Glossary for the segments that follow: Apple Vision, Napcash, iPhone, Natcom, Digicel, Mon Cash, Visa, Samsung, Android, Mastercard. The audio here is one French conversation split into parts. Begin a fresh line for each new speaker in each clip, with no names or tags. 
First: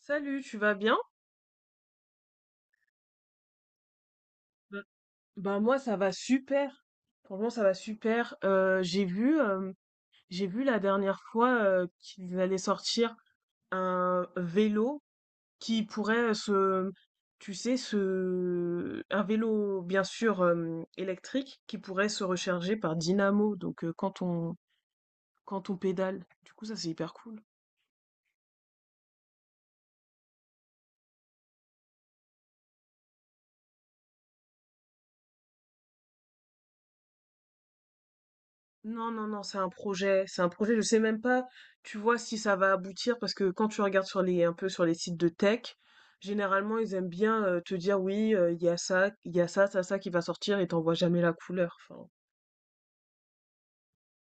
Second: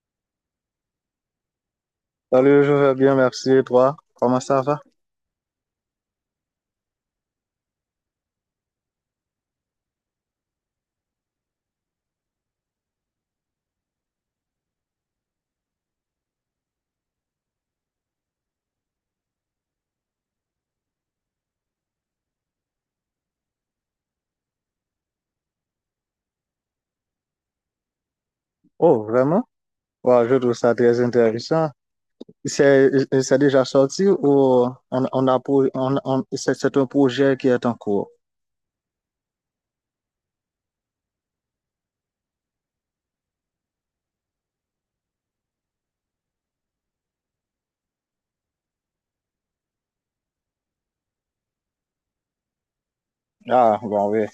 Salut, tu vas bien?
Salut, je vais bien, merci. Et toi, comment ça
Bah
va?
Moi ça va super. Franchement ça va super. J'ai vu j'ai vu la dernière fois qu'ils allaient sortir un vélo qui pourrait se tu sais se un vélo bien sûr électrique qui pourrait se recharger par dynamo donc quand on quand on pédale. Du coup ça c'est hyper cool.
Oh, vraiment? Ouais, je trouve ça très intéressant. C'est, c'est déjà sorti ou on a, pour- on- c'est un projet qui est en cours?
Non, non, non, c'est un projet, c'est un projet. Je sais même pas, tu vois, si ça va aboutir parce que quand tu regardes sur les un peu sur les sites de tech, généralement ils aiment bien te dire oui, il y a ça, il y a ça, ça, ça qui va sortir et t'en vois jamais la couleur. Enfin,
Ah, bon, oui,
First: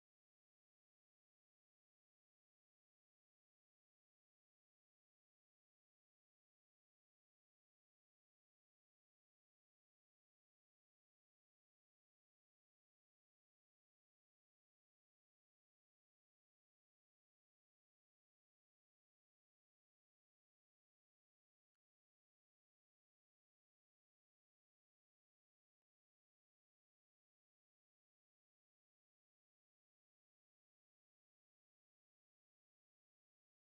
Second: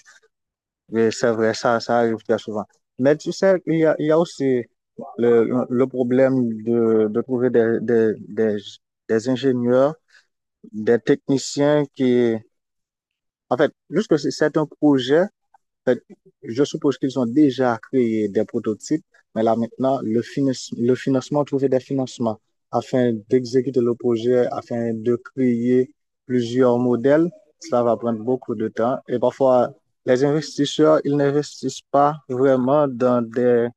oui, c'est vrai, ça arrive très souvent. Mais tu sais, il y a aussi le problème de trouver des ingénieurs, des techniciens qui, en fait, juste que c'est un projet fait, je suppose qu'ils ont déjà créé des prototypes, mais là maintenant, le financement, trouver des financements afin d'exécuter le projet, afin de créer plusieurs modèles, ça va prendre beaucoup de temps. Et parfois, les investisseurs, ils n'investissent pas vraiment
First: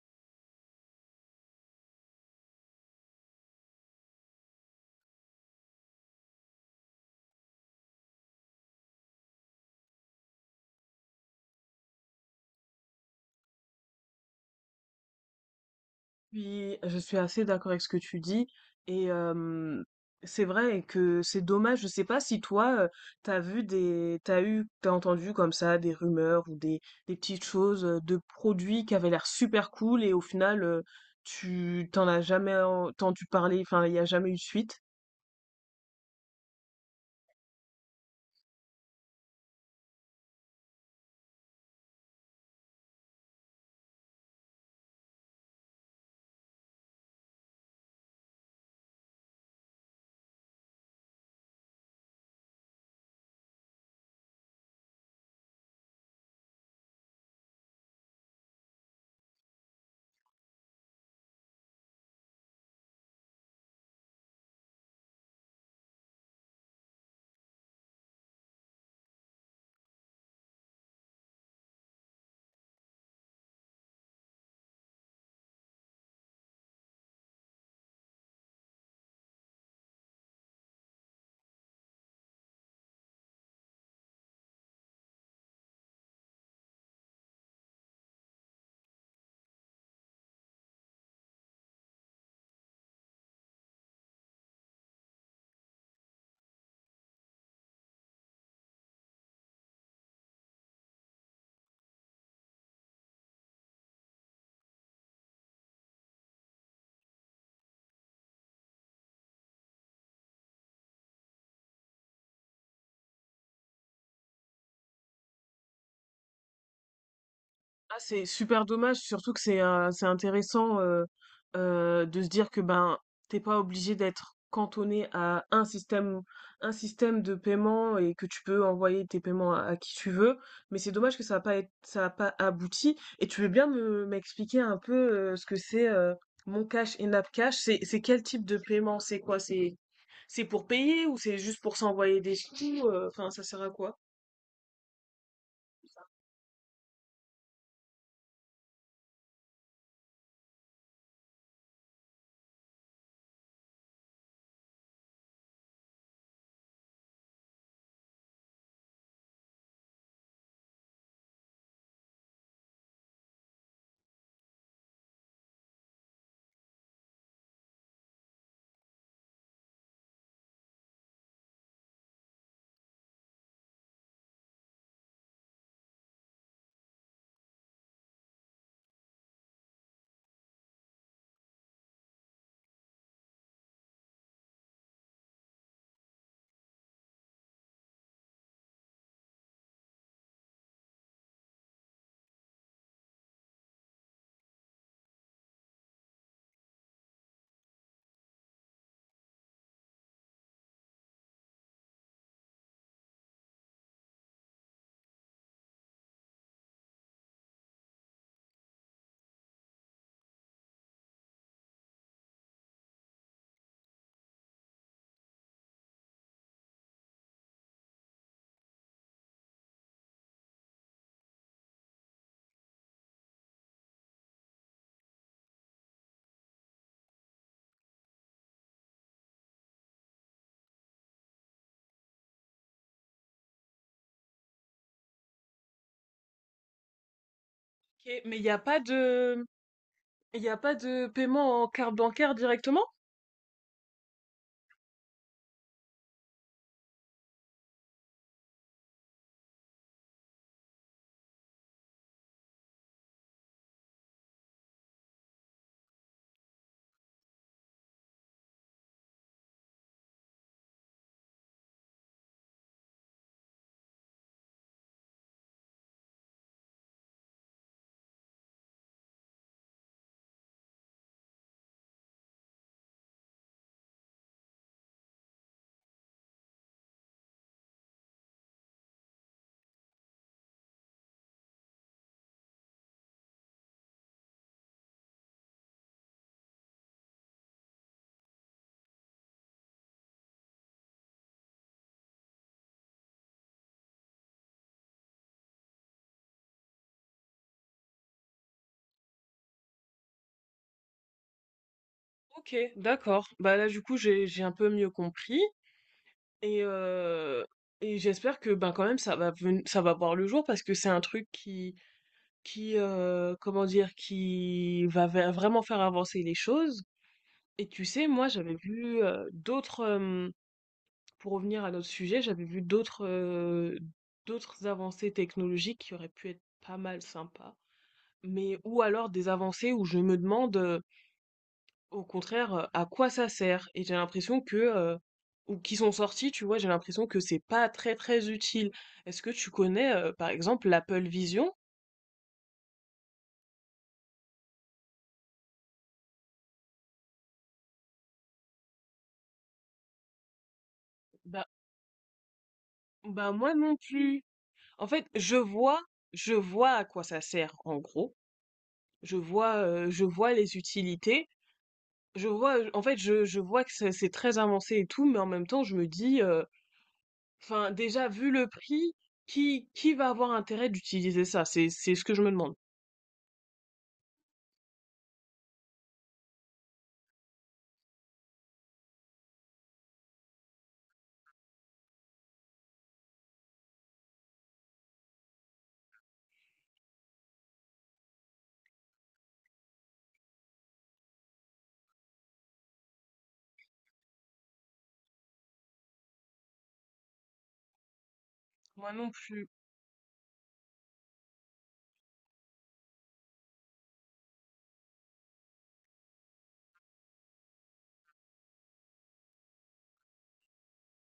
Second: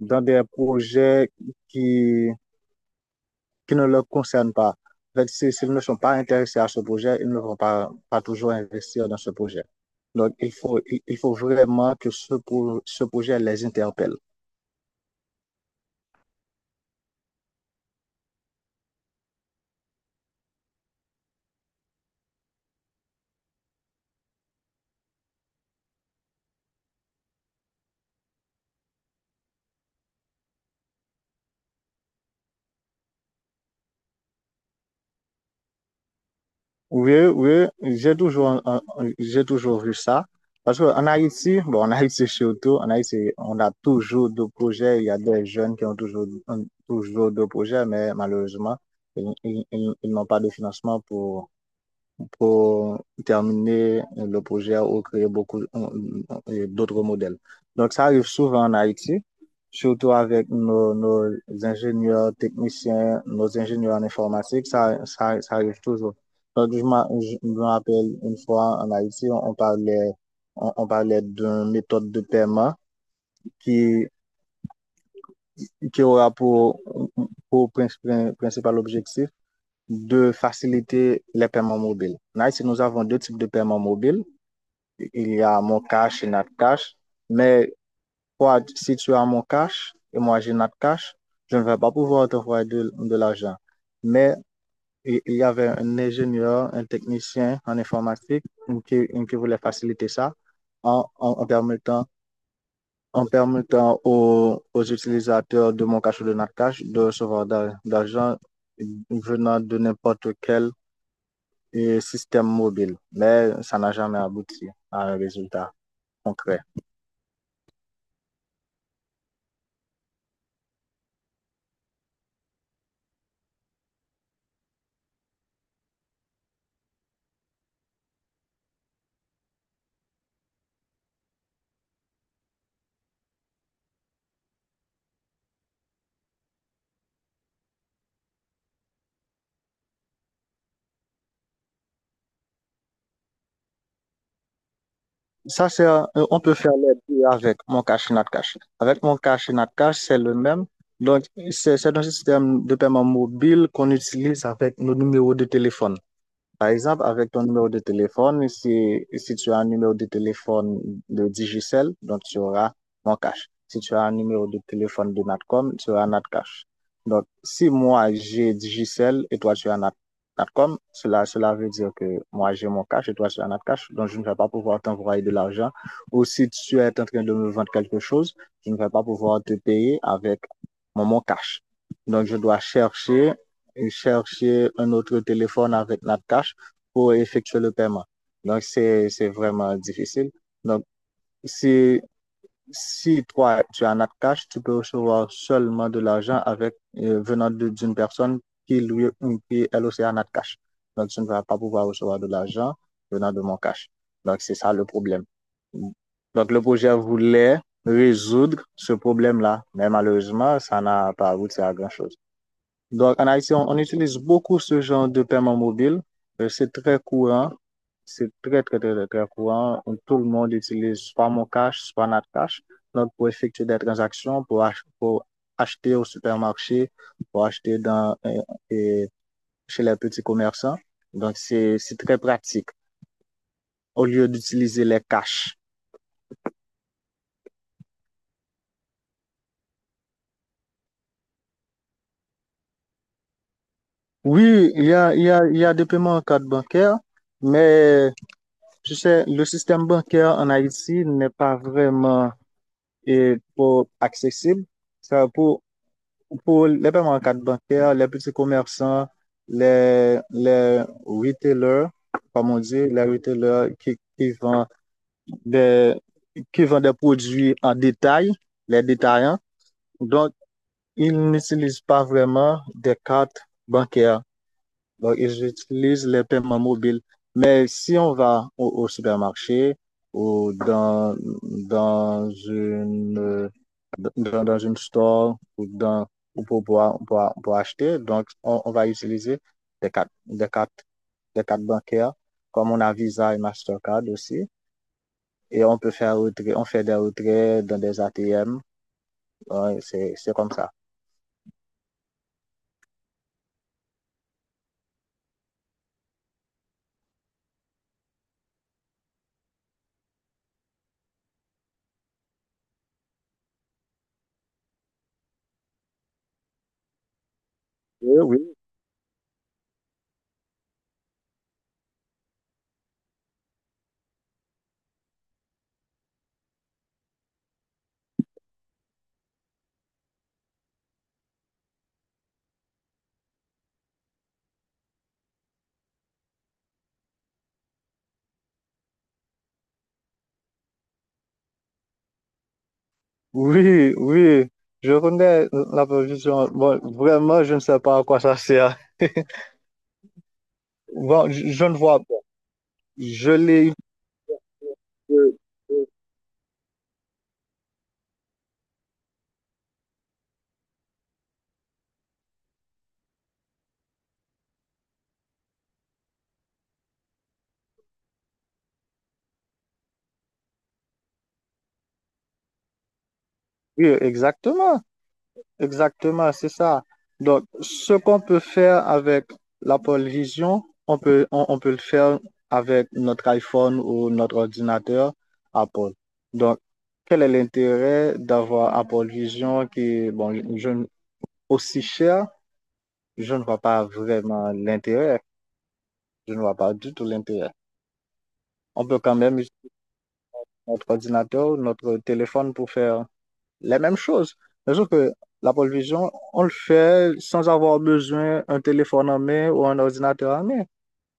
dans des projets qui, qui ne leur concernent pas. S'ils ne sont pas intéressés à ce projet, ils ne vont pas, pas toujours investir dans ce projet. Donc, il faut, il faut vraiment que ce projet les interpelle.
oui, je suis assez d'accord avec ce que tu dis et c'est vrai que c'est dommage. Je sais pas si toi, tu vu des t'as entendu comme ça des rumeurs ou des petites choses, de produits qui avaient l'air super cool et au final, tu t'en as jamais entendu parler, enfin, il y a jamais eu de suite?
Oui, oui, j'ai toujours vu ça. Parce qu'en Haïti, bon, en Haïti surtout, en Haïti, on a toujours deux projets. Il y a des jeunes qui ont toujours deux projets, mais malheureusement, ils n'ont pas de financement pour terminer le projet ou créer beaucoup d'autres modèles. Donc, ça arrive souvent en Haïti, surtout avec nos ingénieurs techniciens, nos ingénieurs en informatique, ça arrive toujours. Donc, je me rappelle une fois en Haïti, on parlait, on parlait d'une méthode de paiement qui, qui aura pour principal objectif de faciliter les paiements mobiles. En Haïti, nous avons deux types de paiements mobiles, il y a mon cash et notre cash. Mais toi, si tu as mon cash et moi j'ai notre cash, je ne vais pas pouvoir t'envoyer de l'argent. Mais il y avait un ingénieur, un technicien en informatique qui voulait faciliter ça en, en, en permettant, en permettant aux utilisateurs de mon cash ou de notre cash de recevoir d'argent venant de n'importe quel système mobile. Mais ça n'a jamais abouti à un résultat concret.
Ah, c'est super dommage, surtout que c'est intéressant de se dire que ben t'es pas obligé d'être cantonné à un système de paiement et que tu peux envoyer tes paiements à qui tu veux. Mais c'est dommage que ça a pas abouti. Et tu veux bien me m'expliquer un peu ce que c'est Mon Cash et Napcash? C'est quel type de paiement? C'est quoi? C'est pour payer ou c'est juste pour s'envoyer des sous? Enfin, ça sert à quoi?
Ça, on peut faire les deux avec mon cash et Natcash. Avec mon cash et Natcash, c'est le même. Donc, c'est un système de paiement mobile qu'on utilise avec nos numéros de téléphone. Par exemple, avec ton numéro de téléphone, si tu as un numéro de téléphone de Digicel, donc tu auras mon cash. Si tu as un numéro de téléphone de Natcom, tu auras Natcash. Donc, si moi j'ai Digicel et toi tu as Natcom, cela veut dire que moi j'ai mon cash et toi tu as Natcash, donc je ne vais pas pouvoir t'envoyer de l'argent. Ou si tu es en train de me vendre quelque chose, je ne vais pas pouvoir te payer avec mon cash. Donc, je dois chercher chercher un autre téléphone avec notre cash pour effectuer le paiement. Donc, c'est vraiment difficile. Donc, si, si toi, tu as notre cash, tu peux recevoir seulement de l'argent avec, venant d'une personne qui, lui, qui elle aussi a notre cash. Donc, tu ne vas pas pouvoir recevoir de l'argent venant de mon cash. Donc, c'est ça le problème. Donc, le projet voulait résoudre ce problème-là, mais malheureusement, ça n'a pas abouti à grand-chose. Donc, en Haïti, on utilise beaucoup ce genre de paiement mobile. C'est très courant. C'est très, très, très, très, très courant. Tout le monde utilise soit mon cash, soit notre cash. Donc, pour effectuer des transactions, pour acheter au supermarché, pour acheter dans, euh, chez les petits commerçants. Donc, c'est très pratique au lieu d'utiliser les cash.
Ok, mais il n'y a pas de paiement en carte bancaire directement?
Oui, il y a des paiements en carte bancaire, mais je sais, le système bancaire en Haïti n'est pas vraiment et pour accessible. Ça, pour les paiements en carte bancaire, les petits commerçants, les retailers, comme on dit, les retailers qui vendent des, qui vendent des produits en détail, les détaillants. Donc, ils n'utilisent pas vraiment des cartes bancaires. Donc, ils utilisent les paiements mobiles. Mais si on va au supermarché ou dans une, euh, dans, dans une store ou dans, ou pour, pour acheter, donc on va utiliser des cartes, des cartes, des cartes bancaires, comme on a Visa et Mastercard aussi. Et on peut faire retrait, on fait des retraits dans des ATM. Ouais, c'est comme ça.
Ok, d'accord. Bah là, du coup, j'ai un peu mieux compris et euh, et j'espère que ben quand même ça va voir le jour parce que c'est un truc qui comment dire qui vraiment faire avancer les choses. Et tu sais,
Oui,
moi, j'avais
oui.
vu d'autres pour revenir à notre sujet, j'avais vu d'autres d'autres avancées technologiques qui auraient pu être pas mal sympas, mais ou alors des avancées où je me demande au contraire à quoi ça sert et j'ai l'impression que ou qui sont sorties, tu vois, j'ai l'impression que c'est pas très très utile. Est-ce que tu connais par exemple l'Apple Vision?
Oui, oui, je connais la position. Bon, vraiment, je ne sais pas à quoi ça sert. Bon,
Bah,
je ne vois pas. Je
bah moi
l'ai.
non plus. En fait,
euh,
je vois à quoi ça sert en gros. Je vois les utilités. Je vois, en fait, je vois que c'est très avancé et tout, mais en même temps, je me dis, enfin, déjà, vu le prix, qui va avoir intérêt d'utiliser ça? C'est ce que je me demande.
Oui, exactement. Exactement, c'est ça. Donc, ce qu'on peut faire avec la pole vision, on peut le faire avec notre iPhone ou notre ordinateur Apple. Donc, quel est l'intérêt d'avoir Apple Vision qui est bon, aussi cher? Je ne vois pas vraiment l'intérêt. Je ne vois pas du tout l'intérêt. On
Moi
peut
non
quand même
plus.
utiliser notre ordinateur, notre téléphone pour faire les mêmes choses. Mais sauf que la pole vision, on le fait sans avoir besoin d'un téléphone en main ou un ordinateur en main.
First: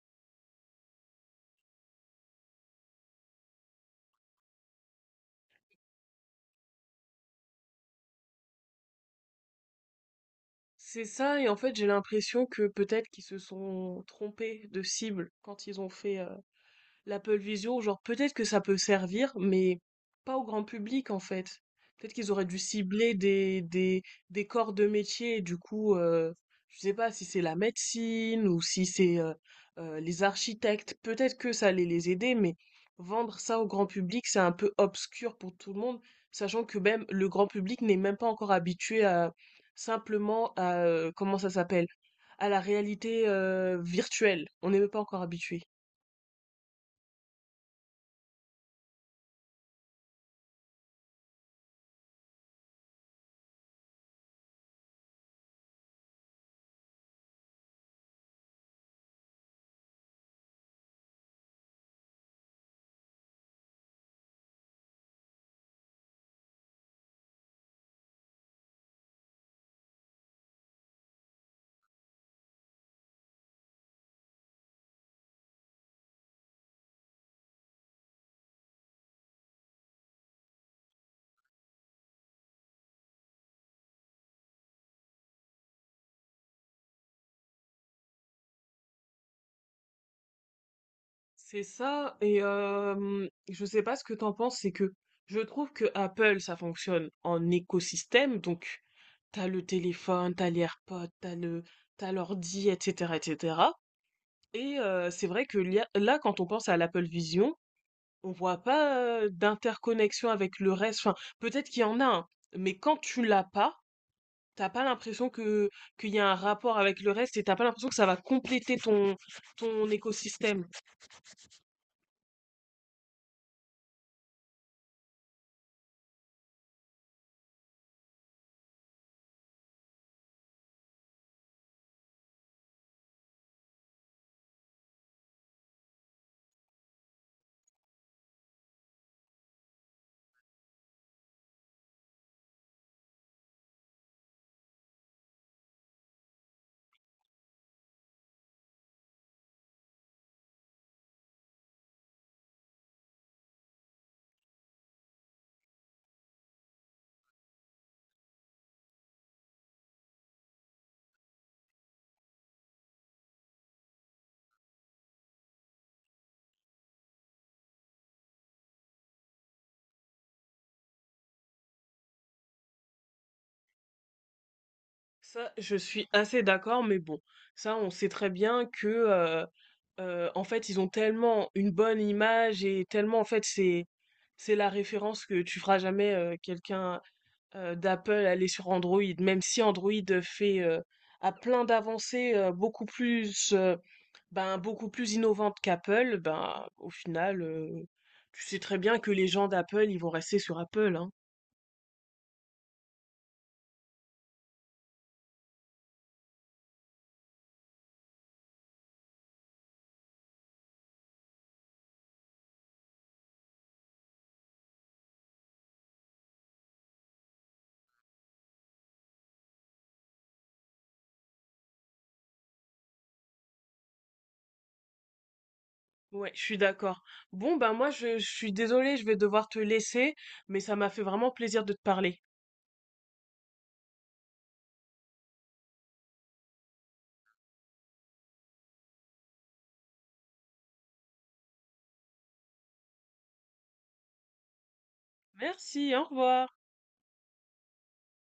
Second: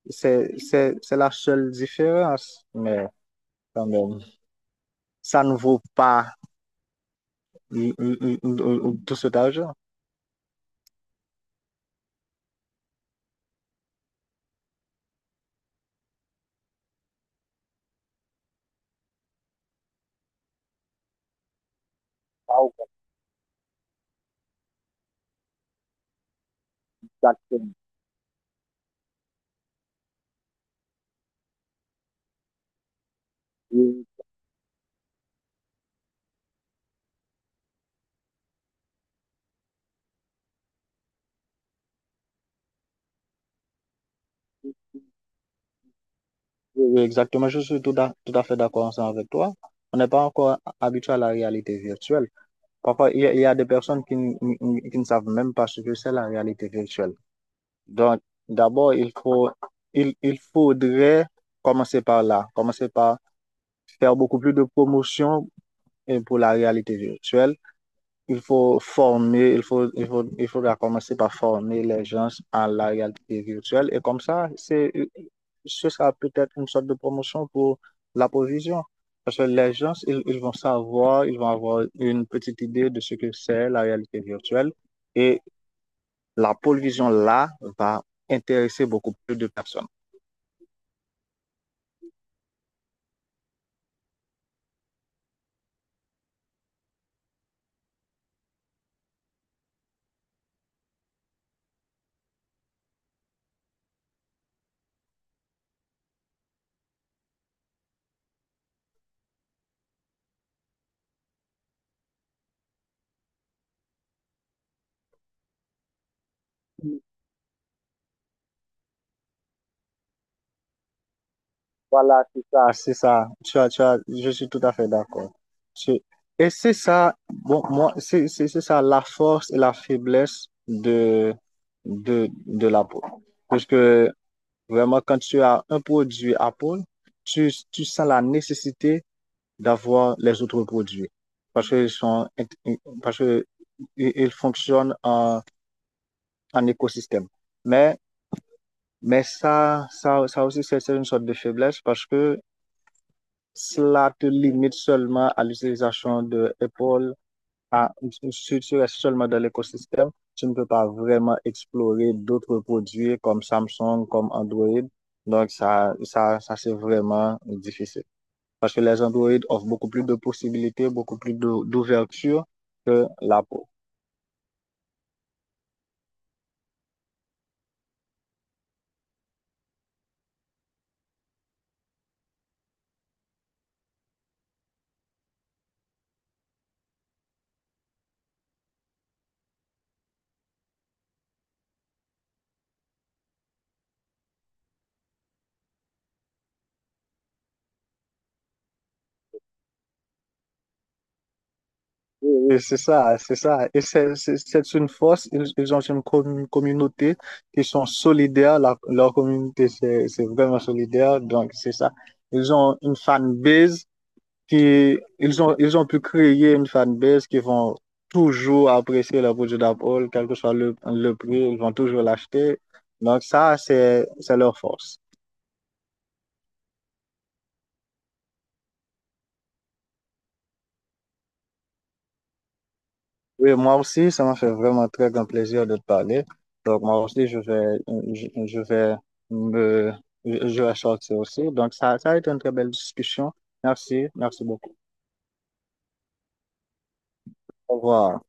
C'est la seule différence. Mais quand même, ça ne vaut pas l- l- l- l- tout cet argent.
C'est ça, et en fait, j'ai l'impression que peut-être qu'ils se sont trompés de cible quand ils ont fait, l'Apple Vision, genre peut-être que ça peut servir, mais pas au grand public en fait. Peut-être qu'ils auraient dû
Ah,
cibler des corps de métier, du coup, je sais pas si c'est la
exactement.
médecine ou si c'est les architectes, peut-être que ça allait les aider, mais vendre ça au grand
Oui,
public, c'est un peu obscur pour tout le monde, sachant que même le grand public n'est même pas encore habitué à simplement à, comment ça s'appelle, à la réalité virtuelle. On n'est même pas encore habitué.
oui, exactement. Je suis tout à, tout à fait d'accord ensemble avec toi. On n'est pas encore habitué à la réalité virtuelle. Parfois, il y a des personnes qui, qui ne savent même pas ce que c'est la réalité virtuelle. Donc, d'abord, il faut, il faudrait commencer par là, commencer par faire beaucoup plus de promotion pour la réalité virtuelle. Il faut former, il faudra commencer par former les gens à la réalité virtuelle. Et comme ça, ce sera peut-être une sorte de promotion pour la provision. Parce que les gens, ils vont savoir, ils vont avoir une petite idée de ce que c'est la réalité virtuelle. Et la provision là va intéresser beaucoup plus de personnes.
C'est ça, et je sais pas ce que t'en penses, c'est que je trouve que Apple, ça fonctionne en écosystème, donc t'as le téléphone, t'as les AirPods, t'as l'ordi, etc., etc. Et cetera. Et c'est vrai que là, quand on pense à l'Apple Vision, on voit pas d'interconnexion avec le reste. Enfin, peut-être qu'il y en a un, mais quand tu l'as pas, t'as pas l'impression que qu'il y a un rapport avec le reste, et t'as pas l'impression que ça va compléter ton ton écosystème.
Voilà, c'est ça, c'est ça. Je suis tout à fait d'accord. C'est- Et c'est ça, bon, moi, c'est ça la force et la faiblesse de l'Apple. Parce que vraiment, quand tu as un produit Apple, tu sens la nécessité d'avoir les autres produits. Parce qu'ils sont, int- parce que ils fonctionnent en écosystème. Mais, ça aussi, c'est une sorte de faiblesse parce que cela te limite seulement à l'utilisation de Apple, à, si tu restes seulement dans l'écosystème, tu ne peux pas vraiment explorer d'autres produits comme Samsung, comme Android. Donc, ça c'est vraiment difficile. Parce que les Android offrent beaucoup plus de possibilités, beaucoup plus d'ouverture que l'Apple.
Ça, je suis assez d'accord, mais bon, ça, on sait très bien que, en fait, ils ont tellement une bonne image et tellement, en fait, c'est la référence que tu feras jamais quelqu'un d'Apple aller sur Android, même si Android fait, euh, a plein d'avancées beaucoup plus, ben, beaucoup plus innovantes qu'Apple, ben, au final, tu sais très bien que les gens d'Apple, ils vont rester sur Apple, hein.
Et c'est ça, c'est ça. Et c'est une force. Ils ont une communauté qui sont solidaires. Leur communauté, c'est vraiment solidaire. Donc, c'est ça. Ils ont une fanbase qui, ils ont pu créer une fanbase qui vont toujours apprécier le produit d'Apple, quel que soit le prix, ils vont toujours l'acheter. Donc, ça, c'est leur force.
Ouais, je suis d'accord. Bon, bah moi, je suis désolée, je vais devoir te laisser, mais ça m'a fait vraiment plaisir de te parler.
Oui, moi aussi, ça m'a fait vraiment très grand plaisir de te parler. Donc, moi aussi, je vais me, je vais sortir aussi. Donc, ça a été une très belle discussion. Merci, merci beaucoup.
Merci, au revoir.
Au revoir.